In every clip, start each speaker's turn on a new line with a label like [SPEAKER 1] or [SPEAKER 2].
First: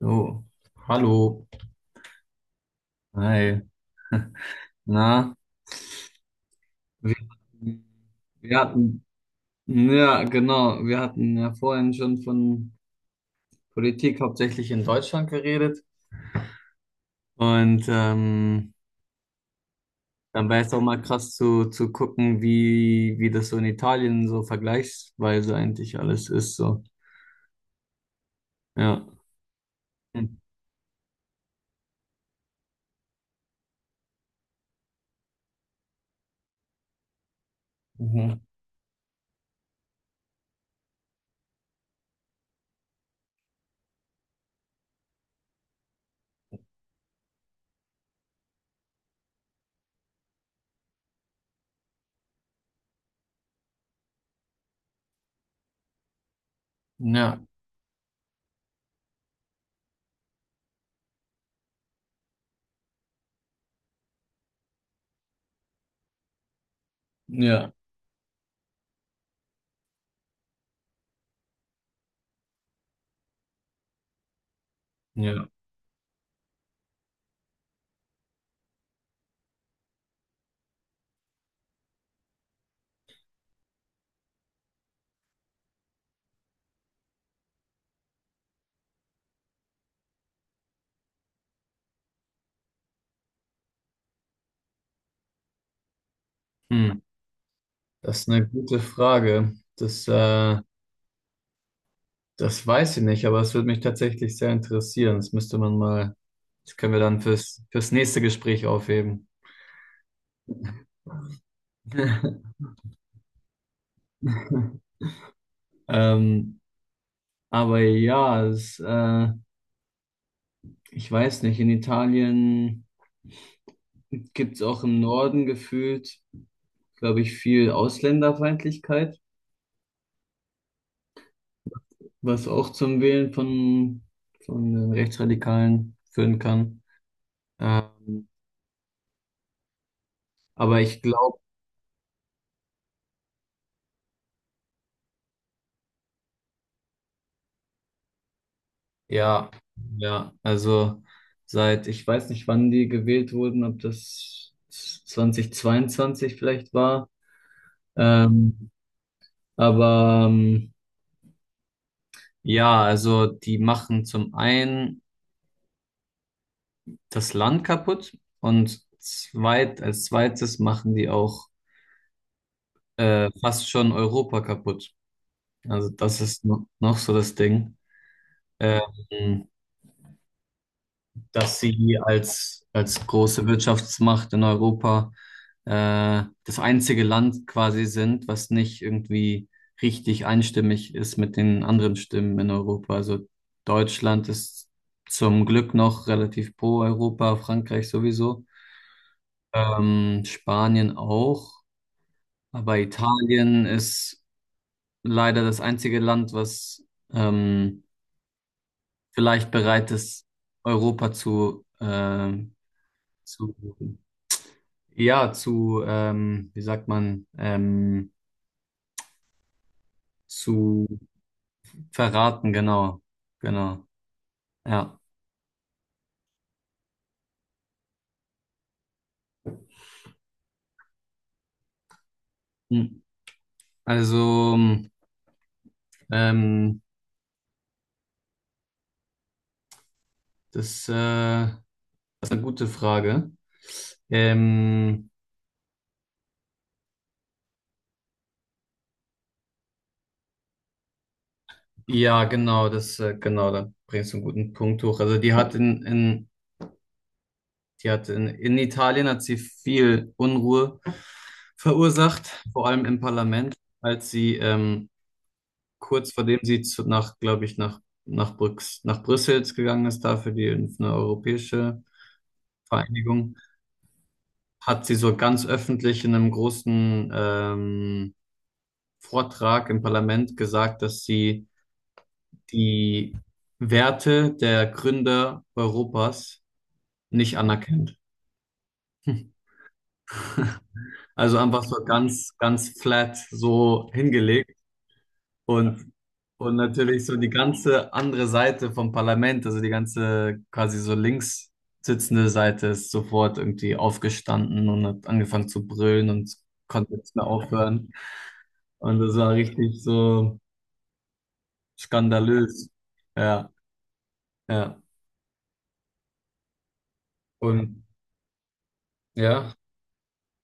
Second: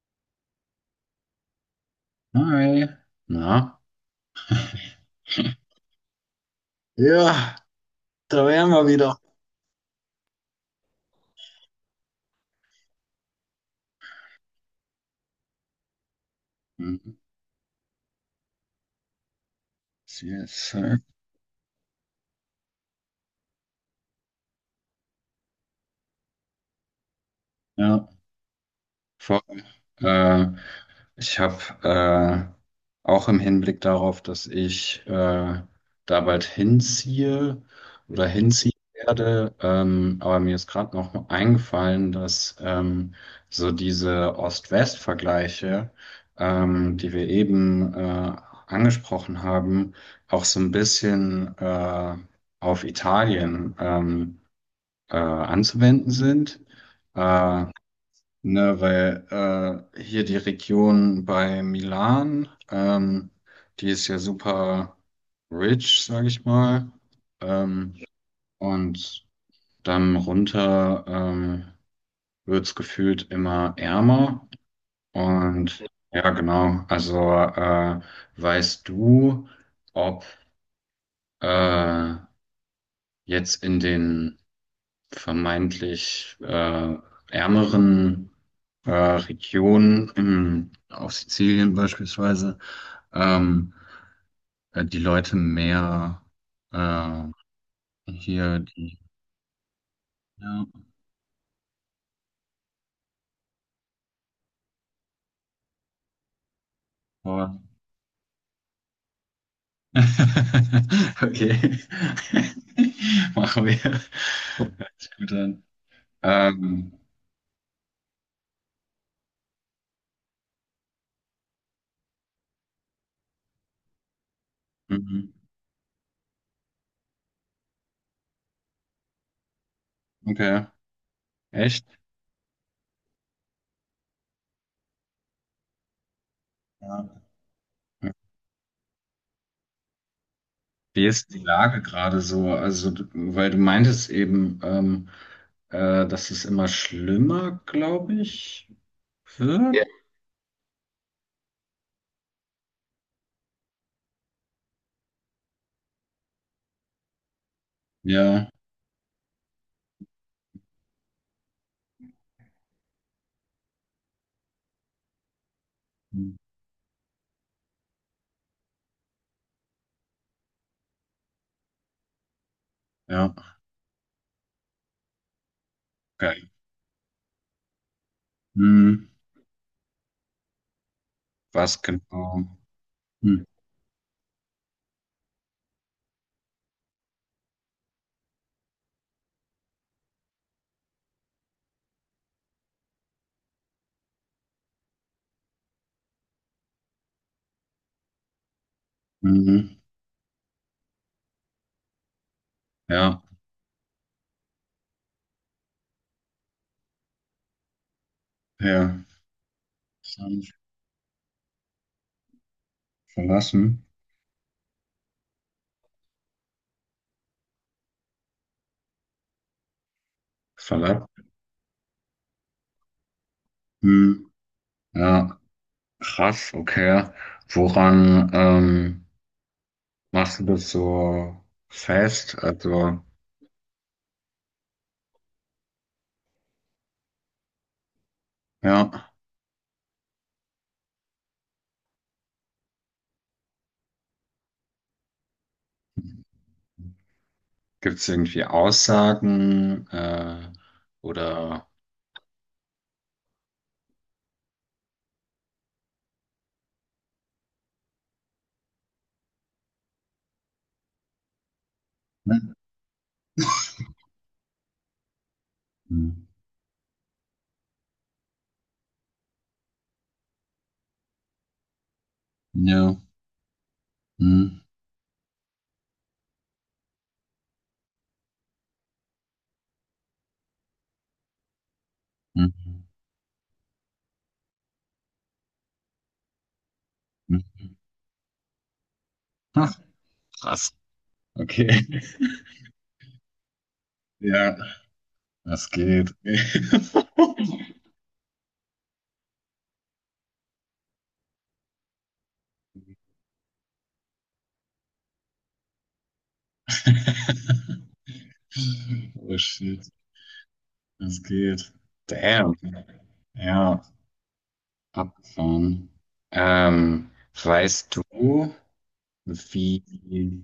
[SPEAKER 1] So, hallo.
[SPEAKER 2] Hi,
[SPEAKER 1] Hi.
[SPEAKER 2] na?
[SPEAKER 1] Na, wir,
[SPEAKER 2] Ja, da
[SPEAKER 1] wir
[SPEAKER 2] wären wir
[SPEAKER 1] hatten,
[SPEAKER 2] wieder.
[SPEAKER 1] ja, genau, wir hatten ja vorhin schon von Politik hauptsächlich in Deutschland geredet.
[SPEAKER 2] Mhm.
[SPEAKER 1] Und ähm, Dann wäre es auch
[SPEAKER 2] CSI.
[SPEAKER 1] mal krass zu gucken, wie das so in Italien so vergleichsweise eigentlich alles ist. So,
[SPEAKER 2] Ja.
[SPEAKER 1] ja.
[SPEAKER 2] Voll.
[SPEAKER 1] Hm.
[SPEAKER 2] Äh, Ich habe äh, auch im Hinblick darauf, dass ich da bald hinziehe oder
[SPEAKER 1] Mhm.
[SPEAKER 2] hinziehen werde, aber mir ist gerade noch eingefallen, dass so diese Ost-West-Vergleiche, die wir eben angesprochen haben, auch so ein bisschen auf Italien anzuwenden sind.
[SPEAKER 1] Ja,
[SPEAKER 2] Äh, Ne, weil hier die Region bei Milan, die ist ja super rich, sage ich mal.
[SPEAKER 1] ja,
[SPEAKER 2] Ähm, und dann runter wird's gefühlt immer ärmer.
[SPEAKER 1] ja.
[SPEAKER 2] Und ja, genau. Also weißt du, ob äh, jetzt in den vermeintlich ärmeren Regionen, in, auf Sizilien beispielsweise, ähm, die Leute mehr
[SPEAKER 1] Hm.
[SPEAKER 2] äh,
[SPEAKER 1] Das ist eine
[SPEAKER 2] hier
[SPEAKER 1] gute
[SPEAKER 2] die.
[SPEAKER 1] Frage.
[SPEAKER 2] Ja,
[SPEAKER 1] Das weiß ich nicht, aber es würde mich tatsächlich sehr interessieren. Das müsste man mal, das können wir dann
[SPEAKER 2] aber-
[SPEAKER 1] fürs nächste Gespräch aufheben.
[SPEAKER 2] Okay, machen wir. Hört sich gut an.
[SPEAKER 1] Ähm,
[SPEAKER 2] Ähm,
[SPEAKER 1] aber ja, ich weiß nicht, in Italien gibt es auch im
[SPEAKER 2] mhm.
[SPEAKER 1] Norden gefühlt, glaube ich, viel Ausländerfeindlichkeit,
[SPEAKER 2] Okay, echt?
[SPEAKER 1] was auch zum Wählen von den Rechtsradikalen führen kann.
[SPEAKER 2] Ja.
[SPEAKER 1] Ähm, aber ich
[SPEAKER 2] Wie ist die
[SPEAKER 1] glaube,
[SPEAKER 2] Lage gerade so? Also, weil du meintest eben, dass es immer schlimmer, glaube ich,
[SPEAKER 1] ja,
[SPEAKER 2] wird. Ja.
[SPEAKER 1] ja, also seit, ich weiß nicht, wann die gewählt wurden, ob das 2022 vielleicht war.
[SPEAKER 2] Ja,
[SPEAKER 1] Ähm, aber ähm, ja, also die machen zum einen
[SPEAKER 2] hm.
[SPEAKER 1] das Land kaputt und zweites machen die auch
[SPEAKER 2] Ja,
[SPEAKER 1] fast schon Europa kaputt. Also das ist
[SPEAKER 2] okay.
[SPEAKER 1] no, noch so das Ding.
[SPEAKER 2] Hm.
[SPEAKER 1] Ähm, dass
[SPEAKER 2] Was
[SPEAKER 1] sie
[SPEAKER 2] genau?
[SPEAKER 1] als
[SPEAKER 2] Hm.
[SPEAKER 1] große Wirtschaftsmacht in Europa das einzige Land quasi sind, was nicht irgendwie richtig einstimmig ist mit den anderen Stimmen in Europa. Also Deutschland ist zum Glück noch relativ pro Europa, Frankreich sowieso,
[SPEAKER 2] Mhm.
[SPEAKER 1] Spanien auch, aber
[SPEAKER 2] Ja,
[SPEAKER 1] Italien ist leider das einzige Land, was ähm,
[SPEAKER 2] ja.
[SPEAKER 1] vielleicht bereit ist,
[SPEAKER 2] Verlassen.
[SPEAKER 1] Europa zu Ja, zu, wie sagt man, zu
[SPEAKER 2] Verlassen.
[SPEAKER 1] verraten, genau, genau,
[SPEAKER 2] Hm.
[SPEAKER 1] ja.
[SPEAKER 2] Ja, krass, okay. Woran machst du das so fest?
[SPEAKER 1] Hm.
[SPEAKER 2] Also,
[SPEAKER 1] Also, ähm,
[SPEAKER 2] ja.
[SPEAKER 1] das ist eine gute Frage. Ähm,
[SPEAKER 2] Gibt es irgendwie Aussagen oder
[SPEAKER 1] ja, genau, genau, da bringst du einen guten Punkt hoch. Also, die hat in Italien hat sie viel Unruhe verursacht,
[SPEAKER 2] hm.
[SPEAKER 1] vor allem im Parlament, als sie,
[SPEAKER 2] Hm.
[SPEAKER 1] kurz vor dem sie nach, glaube ich, Brüx, nach Brüssel gegangen ist, da für die eine europäische
[SPEAKER 2] Ja.
[SPEAKER 1] Vereinigung,
[SPEAKER 2] Hm.
[SPEAKER 1] hat sie so ganz öffentlich in einem großen Vortrag im Parlament gesagt, dass sie
[SPEAKER 2] Hm.
[SPEAKER 1] die Werte der Gründer Europas nicht
[SPEAKER 2] Hm.
[SPEAKER 1] anerkennt.
[SPEAKER 2] Ach, krass.
[SPEAKER 1] Also einfach so
[SPEAKER 2] Okay.
[SPEAKER 1] ganz, ganz flat so hingelegt.
[SPEAKER 2] Ja, das
[SPEAKER 1] Und,
[SPEAKER 2] geht.
[SPEAKER 1] und natürlich so die ganze andere Seite vom Parlament, also die ganze quasi so links sitzende Seite ist sofort irgendwie aufgestanden und hat angefangen zu brüllen und konnte nicht mehr aufhören. Und das war
[SPEAKER 2] Oh
[SPEAKER 1] richtig
[SPEAKER 2] shit,
[SPEAKER 1] so
[SPEAKER 2] das geht.
[SPEAKER 1] skandalös.
[SPEAKER 2] Damn.
[SPEAKER 1] Ja,
[SPEAKER 2] Ja,
[SPEAKER 1] ja.
[SPEAKER 2] abgefahren. Ähm,
[SPEAKER 1] Und
[SPEAKER 2] Weißt du,
[SPEAKER 1] ja.
[SPEAKER 2] wie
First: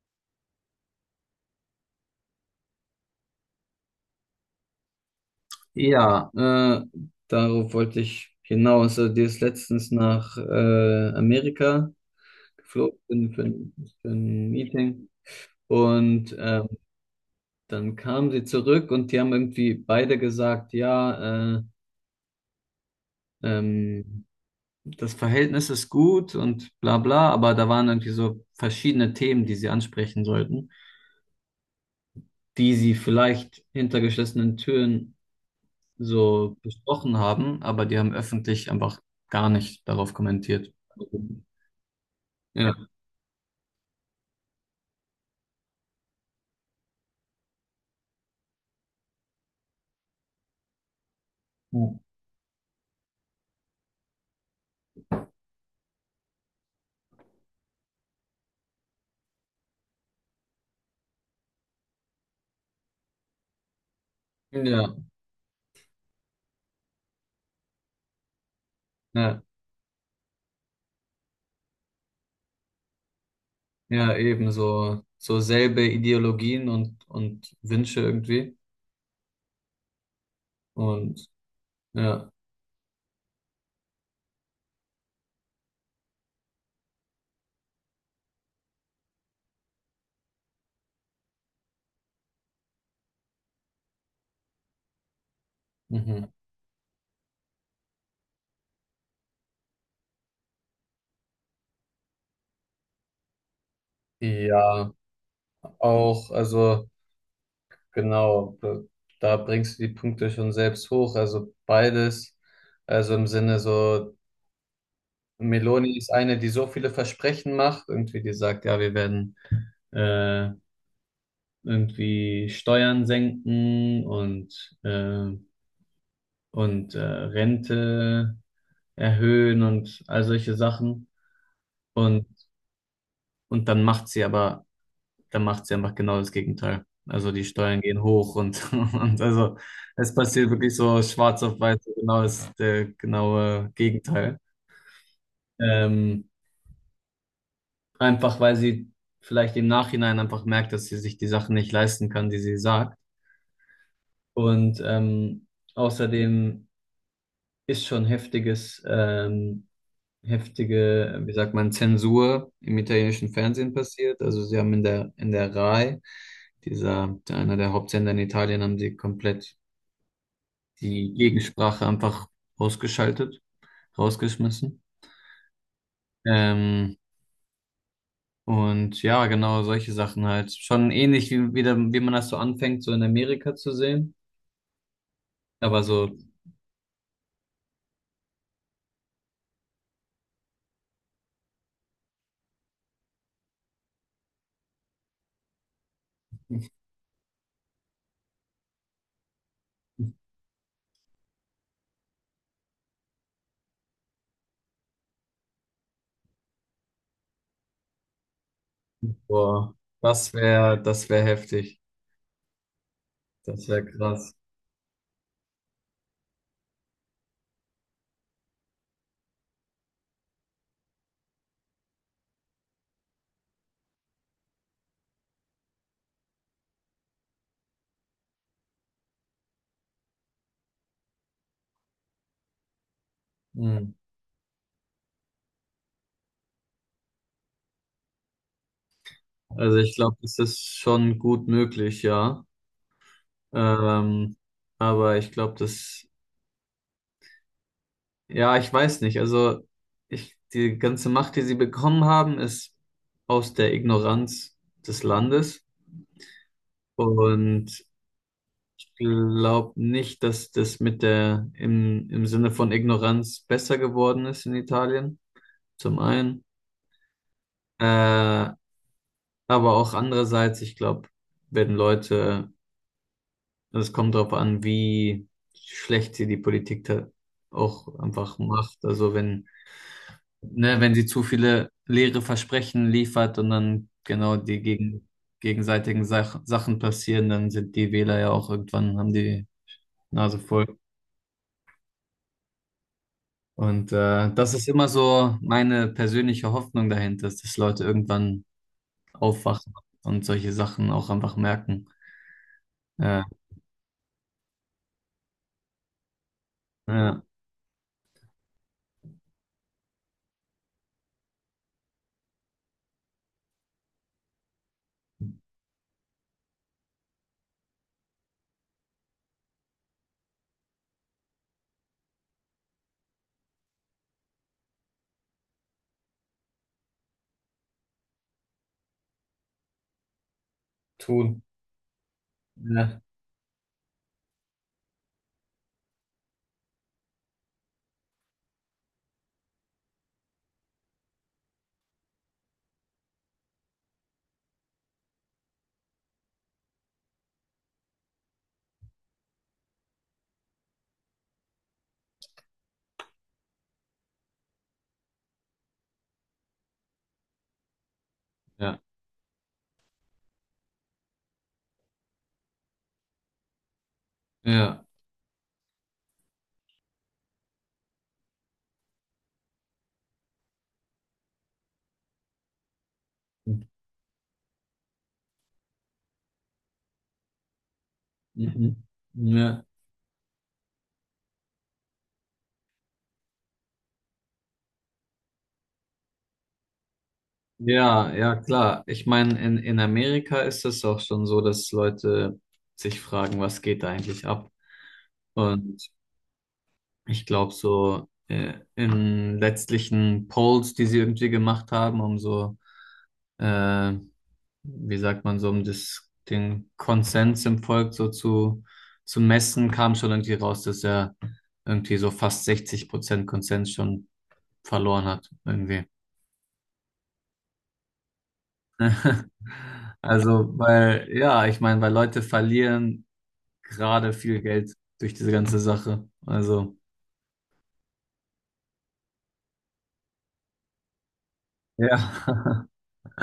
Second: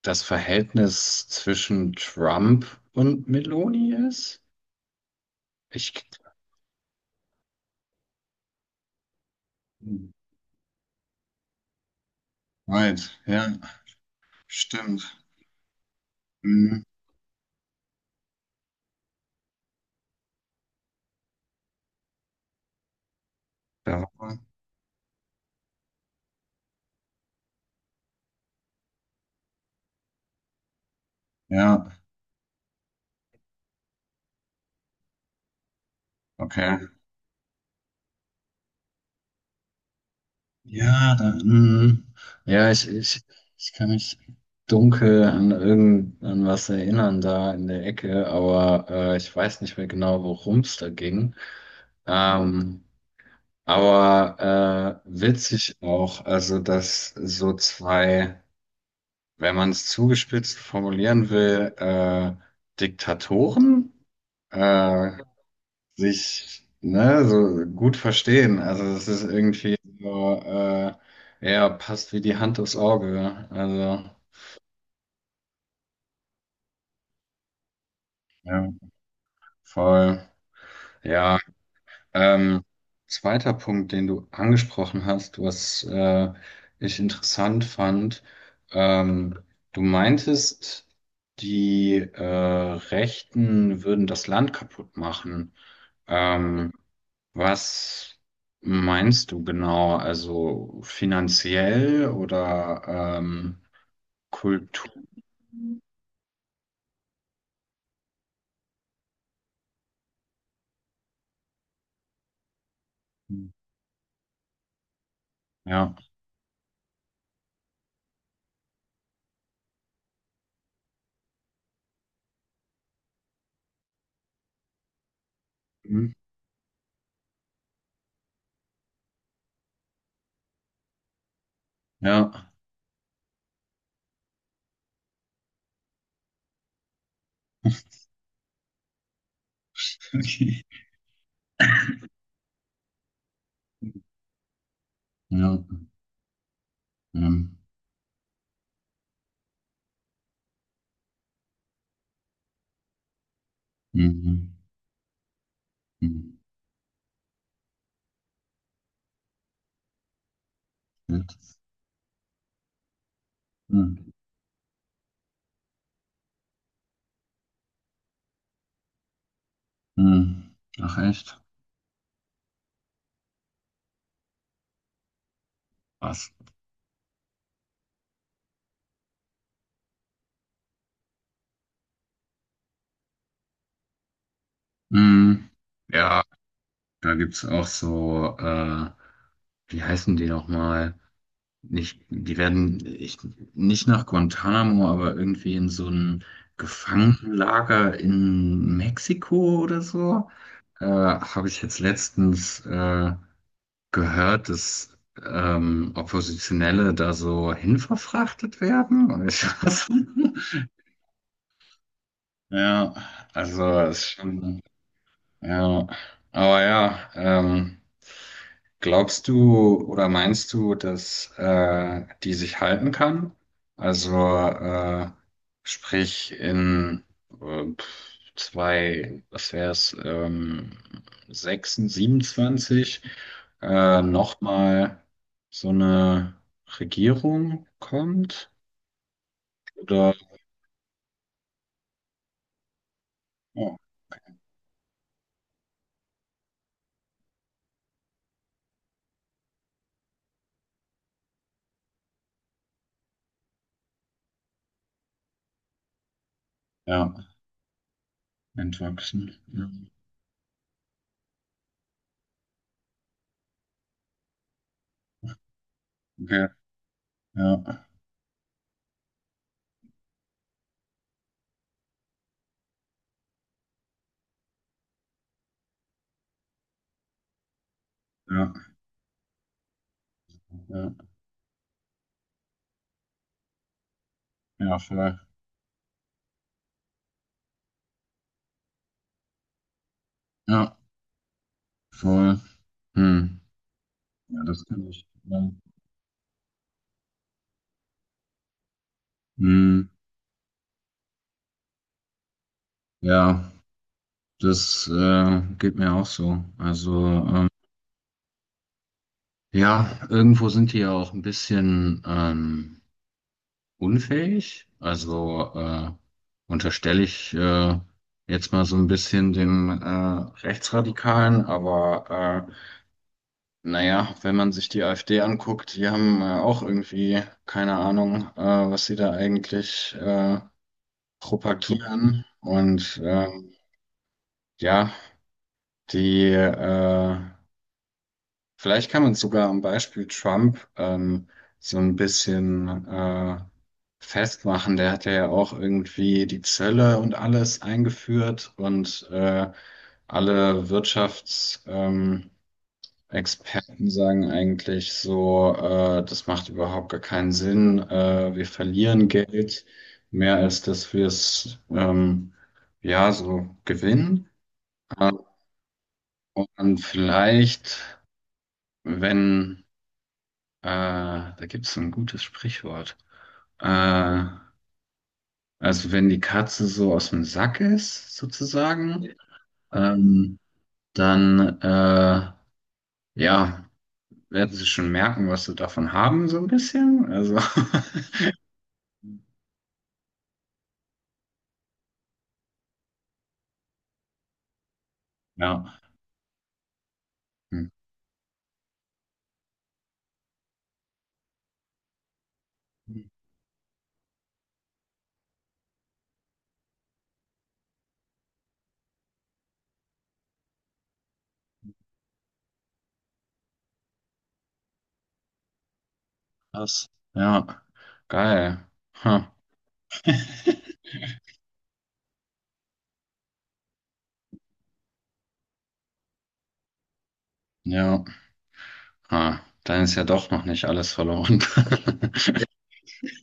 [SPEAKER 2] das Verhältnis zwischen Trump und Meloni ist? Ich
[SPEAKER 1] Ja, äh, Darauf wollte ich hinaus. Also, die ist letztens nach Amerika
[SPEAKER 2] Right,
[SPEAKER 1] geflogen
[SPEAKER 2] ja,
[SPEAKER 1] für ein Meeting.
[SPEAKER 2] stimmt.
[SPEAKER 1] Und ähm,
[SPEAKER 2] Mhm.
[SPEAKER 1] Dann kamen sie zurück und die haben irgendwie beide gesagt, ja,
[SPEAKER 2] Da,
[SPEAKER 1] ähm, das Verhältnis ist gut und bla bla, aber da waren irgendwie so verschiedene Themen, die sie ansprechen sollten,
[SPEAKER 2] ja,
[SPEAKER 1] die sie vielleicht hinter geschlossenen Türen so
[SPEAKER 2] okay.
[SPEAKER 1] besprochen haben, aber die haben öffentlich einfach gar nicht darauf kommentiert.
[SPEAKER 2] Ja, da, mhm. Ja,
[SPEAKER 1] Ja,
[SPEAKER 2] ich kann mich dunkel an irgend an was erinnern da in der Ecke, aber ich weiß nicht mehr genau, worum es da ging. Ähm, aber witzig auch, also dass so zwei, wenn man es zugespitzt formulieren will, Diktatoren
[SPEAKER 1] ja,
[SPEAKER 2] äh, sich ne, so gut verstehen. Also das ist
[SPEAKER 1] ja,
[SPEAKER 2] irgendwie so, ja, passt wie die Hand aufs Auge. Also
[SPEAKER 1] ja, eben so, so selbe Ideologien und Wünsche irgendwie
[SPEAKER 2] ja, voll.
[SPEAKER 1] und
[SPEAKER 2] Ja,
[SPEAKER 1] ja,
[SPEAKER 2] ähm, zweiter Punkt, den du angesprochen hast, was ich interessant fand, ähm, du meintest, die Rechten würden das Land kaputt machen.
[SPEAKER 1] mhm.
[SPEAKER 2] Ähm, Was meinst du genau? Also finanziell oder Kultur?
[SPEAKER 1] Ja. Auch, also genau, da bringst du die Punkte schon selbst hoch. Also beides, also im Sinne so,
[SPEAKER 2] Ja.
[SPEAKER 1] Meloni ist eine, die so viele Versprechen macht, irgendwie die sagt, ja, wir werden äh, irgendwie Steuern senken
[SPEAKER 2] Hm?
[SPEAKER 1] und Rente erhöhen und all solche Sachen. Und,
[SPEAKER 2] Ja.
[SPEAKER 1] und dann macht sie aber dann macht sie einfach genau das Gegenteil. Also die Steuern gehen hoch und, und also es passiert
[SPEAKER 2] Okay.
[SPEAKER 1] wirklich so schwarz auf weiß, so genau das der genaue Gegenteil.
[SPEAKER 2] Ja.
[SPEAKER 1] Ähm,
[SPEAKER 2] Hm.
[SPEAKER 1] einfach weil sie vielleicht im Nachhinein einfach merkt, dass sie sich die Sachen nicht leisten kann, die sie sagt.
[SPEAKER 2] Mhm.
[SPEAKER 1] Und
[SPEAKER 2] Hm.
[SPEAKER 1] außerdem ist schon heftige, wie sagt
[SPEAKER 2] Shit.
[SPEAKER 1] man, Zensur im italienischen Fernsehen
[SPEAKER 2] Hm.
[SPEAKER 1] passiert. Also sie haben in der RAI, dieser, einer der Hauptsender in Italien, haben sie komplett
[SPEAKER 2] Hm. Ach
[SPEAKER 1] die
[SPEAKER 2] echt?
[SPEAKER 1] Gegensprache einfach ausgeschaltet, rausgeschmissen.
[SPEAKER 2] Was?
[SPEAKER 1] Ähm, und ja, genau solche Sachen halt. Schon ähnlich wie man das so anfängt, so in Amerika zu sehen.
[SPEAKER 2] Hm.
[SPEAKER 1] Aber so,
[SPEAKER 2] Ja, da gibt's auch so, wie heißen die nochmal? Nicht, die werden ich, nicht nach Guantanamo, aber irgendwie in so ein Gefangenenlager in Mexiko oder so. Habe ich jetzt letztens gehört, dass Oppositionelle da so hinverfrachtet werden. Und ich,
[SPEAKER 1] boah, das wäre heftig.
[SPEAKER 2] ja, also
[SPEAKER 1] Das wäre
[SPEAKER 2] es ist
[SPEAKER 1] krass.
[SPEAKER 2] schon. Ja, aber ja, glaubst du oder meinst du, dass die sich halten kann? Also äh, sprich in zwei, was wäre es, 6, 27
[SPEAKER 1] Mhm.
[SPEAKER 2] nochmal so eine Regierung kommt?
[SPEAKER 1] Also ich
[SPEAKER 2] Oder
[SPEAKER 1] glaube, das ist schon gut möglich, ja.
[SPEAKER 2] oh,
[SPEAKER 1] Ähm, aber ich glaube, das, ja, ich weiß nicht. Also ich, die ganze Macht, die sie bekommen haben, ist aus der Ignoranz des Landes.
[SPEAKER 2] ja,
[SPEAKER 1] Und ich
[SPEAKER 2] entwachsen. Ja.
[SPEAKER 1] glaube nicht, dass das mit der im Sinne von Ignoranz besser geworden ist in Italien, zum einen.
[SPEAKER 2] Okay, ja,
[SPEAKER 1] Äh, aber auch andererseits, ich glaube, wenn Leute, es kommt darauf an, wie schlecht sie die Politik da auch einfach
[SPEAKER 2] ja,
[SPEAKER 1] macht. Also wenn, ne,
[SPEAKER 2] ja,
[SPEAKER 1] wenn sie zu viele leere Versprechen liefert und dann
[SPEAKER 2] ja, voll.
[SPEAKER 1] gegenseitigen Sachen passieren, dann sind die Wähler ja auch irgendwann, haben die Nase
[SPEAKER 2] Ja.
[SPEAKER 1] voll.
[SPEAKER 2] Voll. Hm.
[SPEAKER 1] Und
[SPEAKER 2] Ja,
[SPEAKER 1] das
[SPEAKER 2] das
[SPEAKER 1] ist
[SPEAKER 2] kann
[SPEAKER 1] immer
[SPEAKER 2] ich.
[SPEAKER 1] so
[SPEAKER 2] Ja.
[SPEAKER 1] meine persönliche Hoffnung dahinter, ist, dass Leute irgendwann aufwachen
[SPEAKER 2] Hm.
[SPEAKER 1] und solche Sachen auch einfach merken. Ja,
[SPEAKER 2] Ja, das geht mir auch so. Also,
[SPEAKER 1] ja,
[SPEAKER 2] ja, irgendwo sind die ja auch ein bisschen unfähig. Also unterstelle ich jetzt mal so ein bisschen dem Rechtsradikalen, aber naja, wenn man sich die AfD anguckt, die haben auch irgendwie keine Ahnung, was sie da eigentlich
[SPEAKER 1] Tun.
[SPEAKER 2] propagieren. Und
[SPEAKER 1] Ja,
[SPEAKER 2] ja, die, vielleicht kann man sogar am Beispiel Trump so ein bisschen festmachen. Der hat ja auch irgendwie die Zölle und alles eingeführt und alle Wirtschaftsexperten Experten sagen eigentlich so, das macht überhaupt gar keinen Sinn. Wir
[SPEAKER 1] ja,
[SPEAKER 2] verlieren Geld mehr als dass wir es ja so gewinnen.
[SPEAKER 1] ja,
[SPEAKER 2] Äh, und vielleicht. Wenn, da gibt es ein gutes Sprichwort. Äh, also wenn die Katze so aus dem Sack ist,
[SPEAKER 1] mhm.
[SPEAKER 2] sozusagen,
[SPEAKER 1] Mhm. Ja,
[SPEAKER 2] ähm, dann, ja, werden sie schon merken, was sie davon haben, so ein bisschen. Also,
[SPEAKER 1] ja, ja, klar. Ich meine, in Amerika ist es auch schon so, dass Leute sich fragen, was geht da eigentlich ab?
[SPEAKER 2] ja.
[SPEAKER 1] Und ich glaube,
[SPEAKER 2] Hm.
[SPEAKER 1] so in letztlichen Polls, die sie irgendwie gemacht haben, um so äh, wie sagt man so, um das, den Konsens im Volk so zu messen, kam schon irgendwie raus, dass er irgendwie so fast 60% Konsens schon verloren hat, irgendwie.
[SPEAKER 2] Krass. Ja, geil. Ha.
[SPEAKER 1] Also, weil, ja, ich meine, weil Leute verlieren gerade viel Geld durch diese ganze Sache. Also,
[SPEAKER 2] Ja, ha. Dann ist ja doch noch nicht alles verloren.
[SPEAKER 1] ja,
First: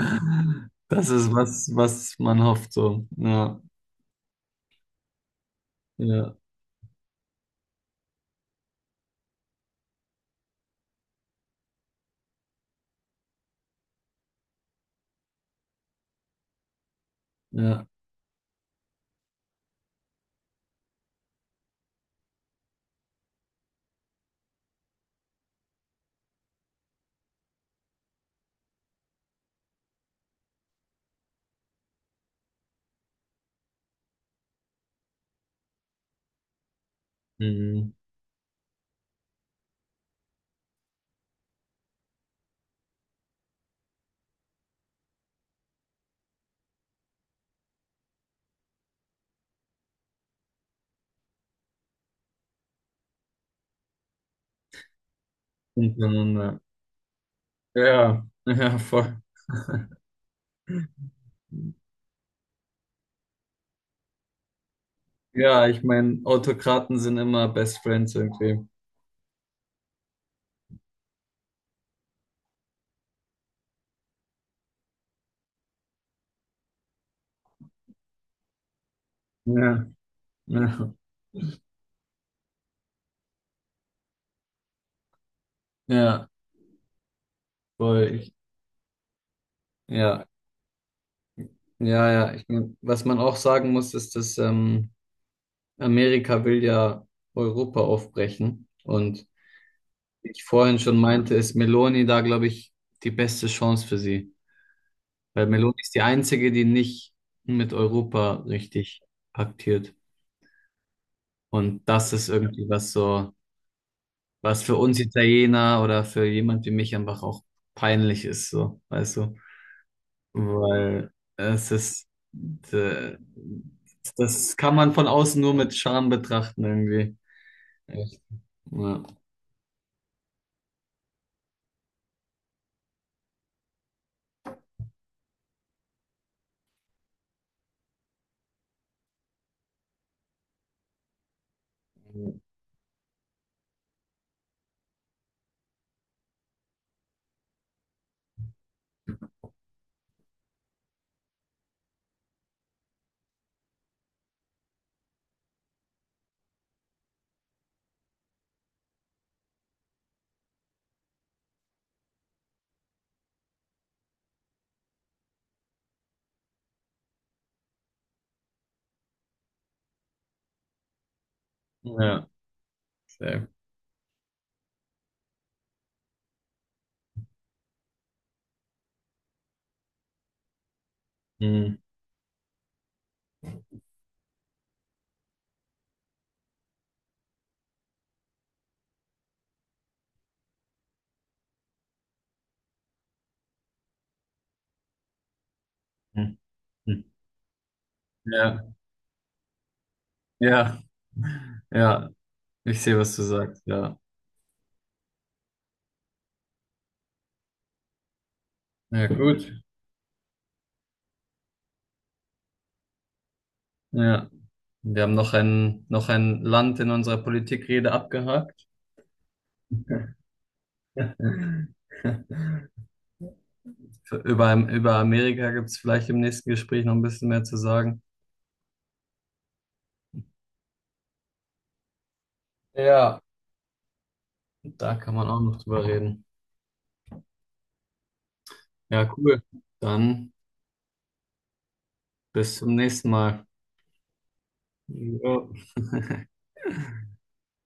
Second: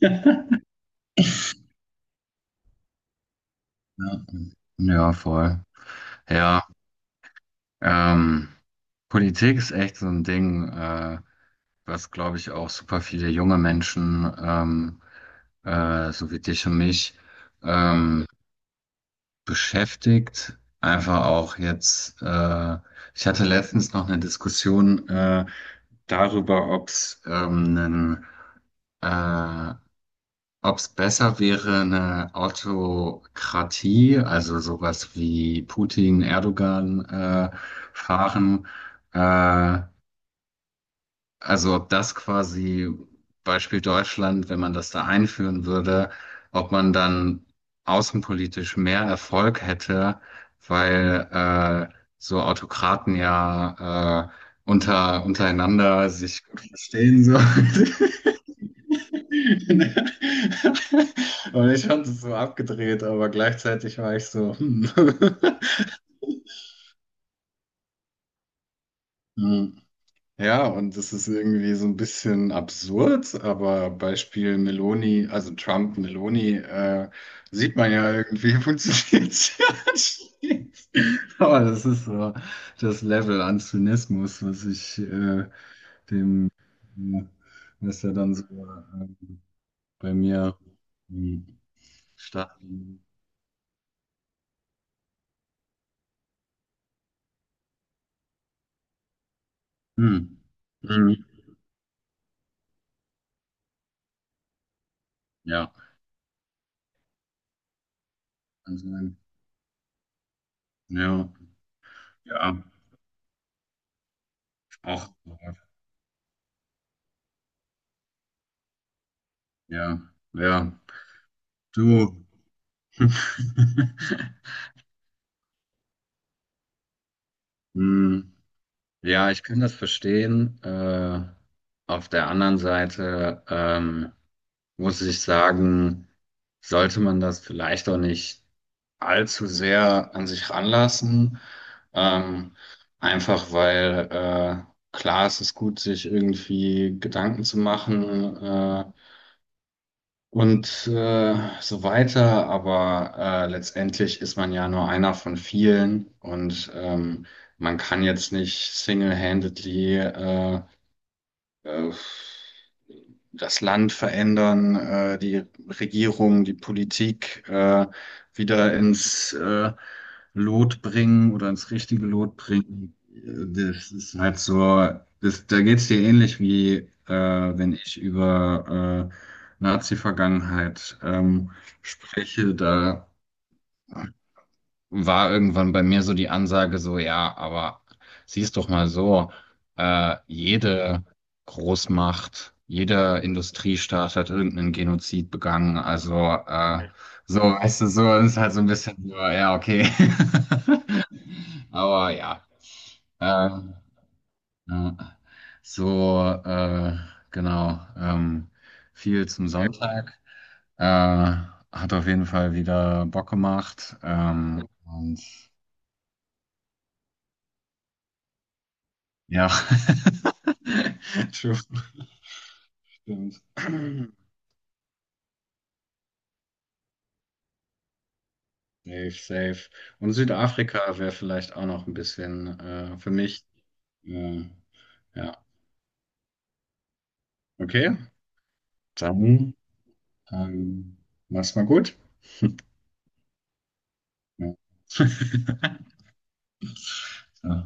[SPEAKER 2] Ja,
[SPEAKER 1] das ist was, was man hofft, so. Ja,
[SPEAKER 2] ja, voll.
[SPEAKER 1] ja,
[SPEAKER 2] Ja. Ähm, Politik ist echt so ein Ding, was, glaube ich, auch super viele junge Menschen, so wie dich und mich,
[SPEAKER 1] ja.
[SPEAKER 2] ähm, beschäftigt. Einfach auch jetzt, ich hatte letztens noch eine Diskussion, darüber, ob es einen äh, ob es besser wäre, eine Autokratie, also sowas wie Putin, Erdogan
[SPEAKER 1] Mhm.
[SPEAKER 2] fahren, äh, also ob das quasi Beispiel Deutschland, wenn man das da einführen würde, ob man dann außenpolitisch mehr Erfolg hätte, weil so Autokraten ja untereinander sich
[SPEAKER 1] Untereinander.
[SPEAKER 2] gut verstehen so.
[SPEAKER 1] Ja, ja, voll.
[SPEAKER 2] Und ich fand es so abgedreht, aber gleichzeitig war ich so, hm.
[SPEAKER 1] Ja, ich meine, Autokraten sind immer Best Friends irgendwie.
[SPEAKER 2] Hm. Ja, und das ist irgendwie so ein bisschen absurd, aber Beispiel Meloni, also Trump, Meloni, sieht man ja irgendwie, funktioniert es ja
[SPEAKER 1] Ja, ja,
[SPEAKER 2] anschließend. Aber das ist so das Level an Zynismus, was ich
[SPEAKER 1] ja,
[SPEAKER 2] dem, äh, was ja
[SPEAKER 1] voll.
[SPEAKER 2] dann
[SPEAKER 1] Ich,
[SPEAKER 2] so bei
[SPEAKER 1] ja,
[SPEAKER 2] mir hm,
[SPEAKER 1] ja, ja. Ich
[SPEAKER 2] stark.
[SPEAKER 1] mein, was man auch sagen muss, ist, dass Amerika will ja Europa aufbrechen. Und wie
[SPEAKER 2] Hm.
[SPEAKER 1] ich vorhin schon
[SPEAKER 2] Mhm.
[SPEAKER 1] meinte, ist Meloni da, glaube ich, die beste Chance für sie. Weil
[SPEAKER 2] Ja,
[SPEAKER 1] Meloni ist die einzige, die nicht mit Europa
[SPEAKER 2] kann
[SPEAKER 1] richtig
[SPEAKER 2] sein.
[SPEAKER 1] paktiert.
[SPEAKER 2] Ja,
[SPEAKER 1] Und das ist
[SPEAKER 2] ja,
[SPEAKER 1] irgendwie was so. Was für uns
[SPEAKER 2] auch,
[SPEAKER 1] Italiener oder für jemand wie mich einfach auch peinlich ist, so, weißt du?
[SPEAKER 2] ja, ja,
[SPEAKER 1] Weil es ist,
[SPEAKER 2] du.
[SPEAKER 1] äh, das kann man von außen nur mit Scham betrachten irgendwie. Echt.
[SPEAKER 2] Hm.
[SPEAKER 1] Ja,
[SPEAKER 2] Ja, ich kann das verstehen. Auf der anderen Seite muss ich sagen, sollte man das vielleicht auch nicht allzu sehr an sich ranlassen. Ähm, Einfach weil klar, es ist gut, sich irgendwie Gedanken zu machen. Und so weiter. Aber letztendlich ist man ja nur einer von vielen und man kann jetzt nicht single-handedly äh, das Land verändern, die Regierung, die Politik wieder ins Lot bringen oder ins richtige
[SPEAKER 1] ja,
[SPEAKER 2] Lot bringen.
[SPEAKER 1] sehr.
[SPEAKER 2] Das ist halt so, das, da geht's dir ähnlich wie wenn ich über Nazi-Vergangenheit
[SPEAKER 1] Hm,
[SPEAKER 2] spreche. Da war irgendwann bei mir so die Ansage so, ja, aber siehst doch mal so, jede Großmacht, jeder Industriestaat hat irgendeinen Genozid begangen. Also
[SPEAKER 1] hm,
[SPEAKER 2] äh,
[SPEAKER 1] hm.
[SPEAKER 2] so, weißt du, so ist halt so
[SPEAKER 1] Ja,
[SPEAKER 2] ein bisschen so, ja, okay.
[SPEAKER 1] ja, ja,
[SPEAKER 2] Aber ja,
[SPEAKER 1] ich sehe, was du sagst,
[SPEAKER 2] ähm,
[SPEAKER 1] ja.
[SPEAKER 2] ja, so, genau,
[SPEAKER 1] Ja,
[SPEAKER 2] viel zum
[SPEAKER 1] gut.
[SPEAKER 2] Sonntag. Äh, Hat auf jeden Fall wieder Bock gemacht.
[SPEAKER 1] Ja, wir haben
[SPEAKER 2] Und
[SPEAKER 1] noch noch ein Land in unserer Politikrede abgehakt.
[SPEAKER 2] ja. True. Stimmt.
[SPEAKER 1] Über Amerika gibt es vielleicht im nächsten Gespräch noch ein bisschen mehr zu sagen.
[SPEAKER 2] Safe, safe. Und Südafrika wäre vielleicht auch noch ein bisschen für
[SPEAKER 1] Ja,
[SPEAKER 2] mich. Äh,
[SPEAKER 1] da kann man
[SPEAKER 2] ja.
[SPEAKER 1] auch noch drüber reden.
[SPEAKER 2] Okay,
[SPEAKER 1] Ja, cool.
[SPEAKER 2] dann
[SPEAKER 1] Dann
[SPEAKER 2] ähm, mach's mal gut.
[SPEAKER 1] bis zum nächsten Mal.
[SPEAKER 2] Ja.
[SPEAKER 1] Jo.
[SPEAKER 2] So.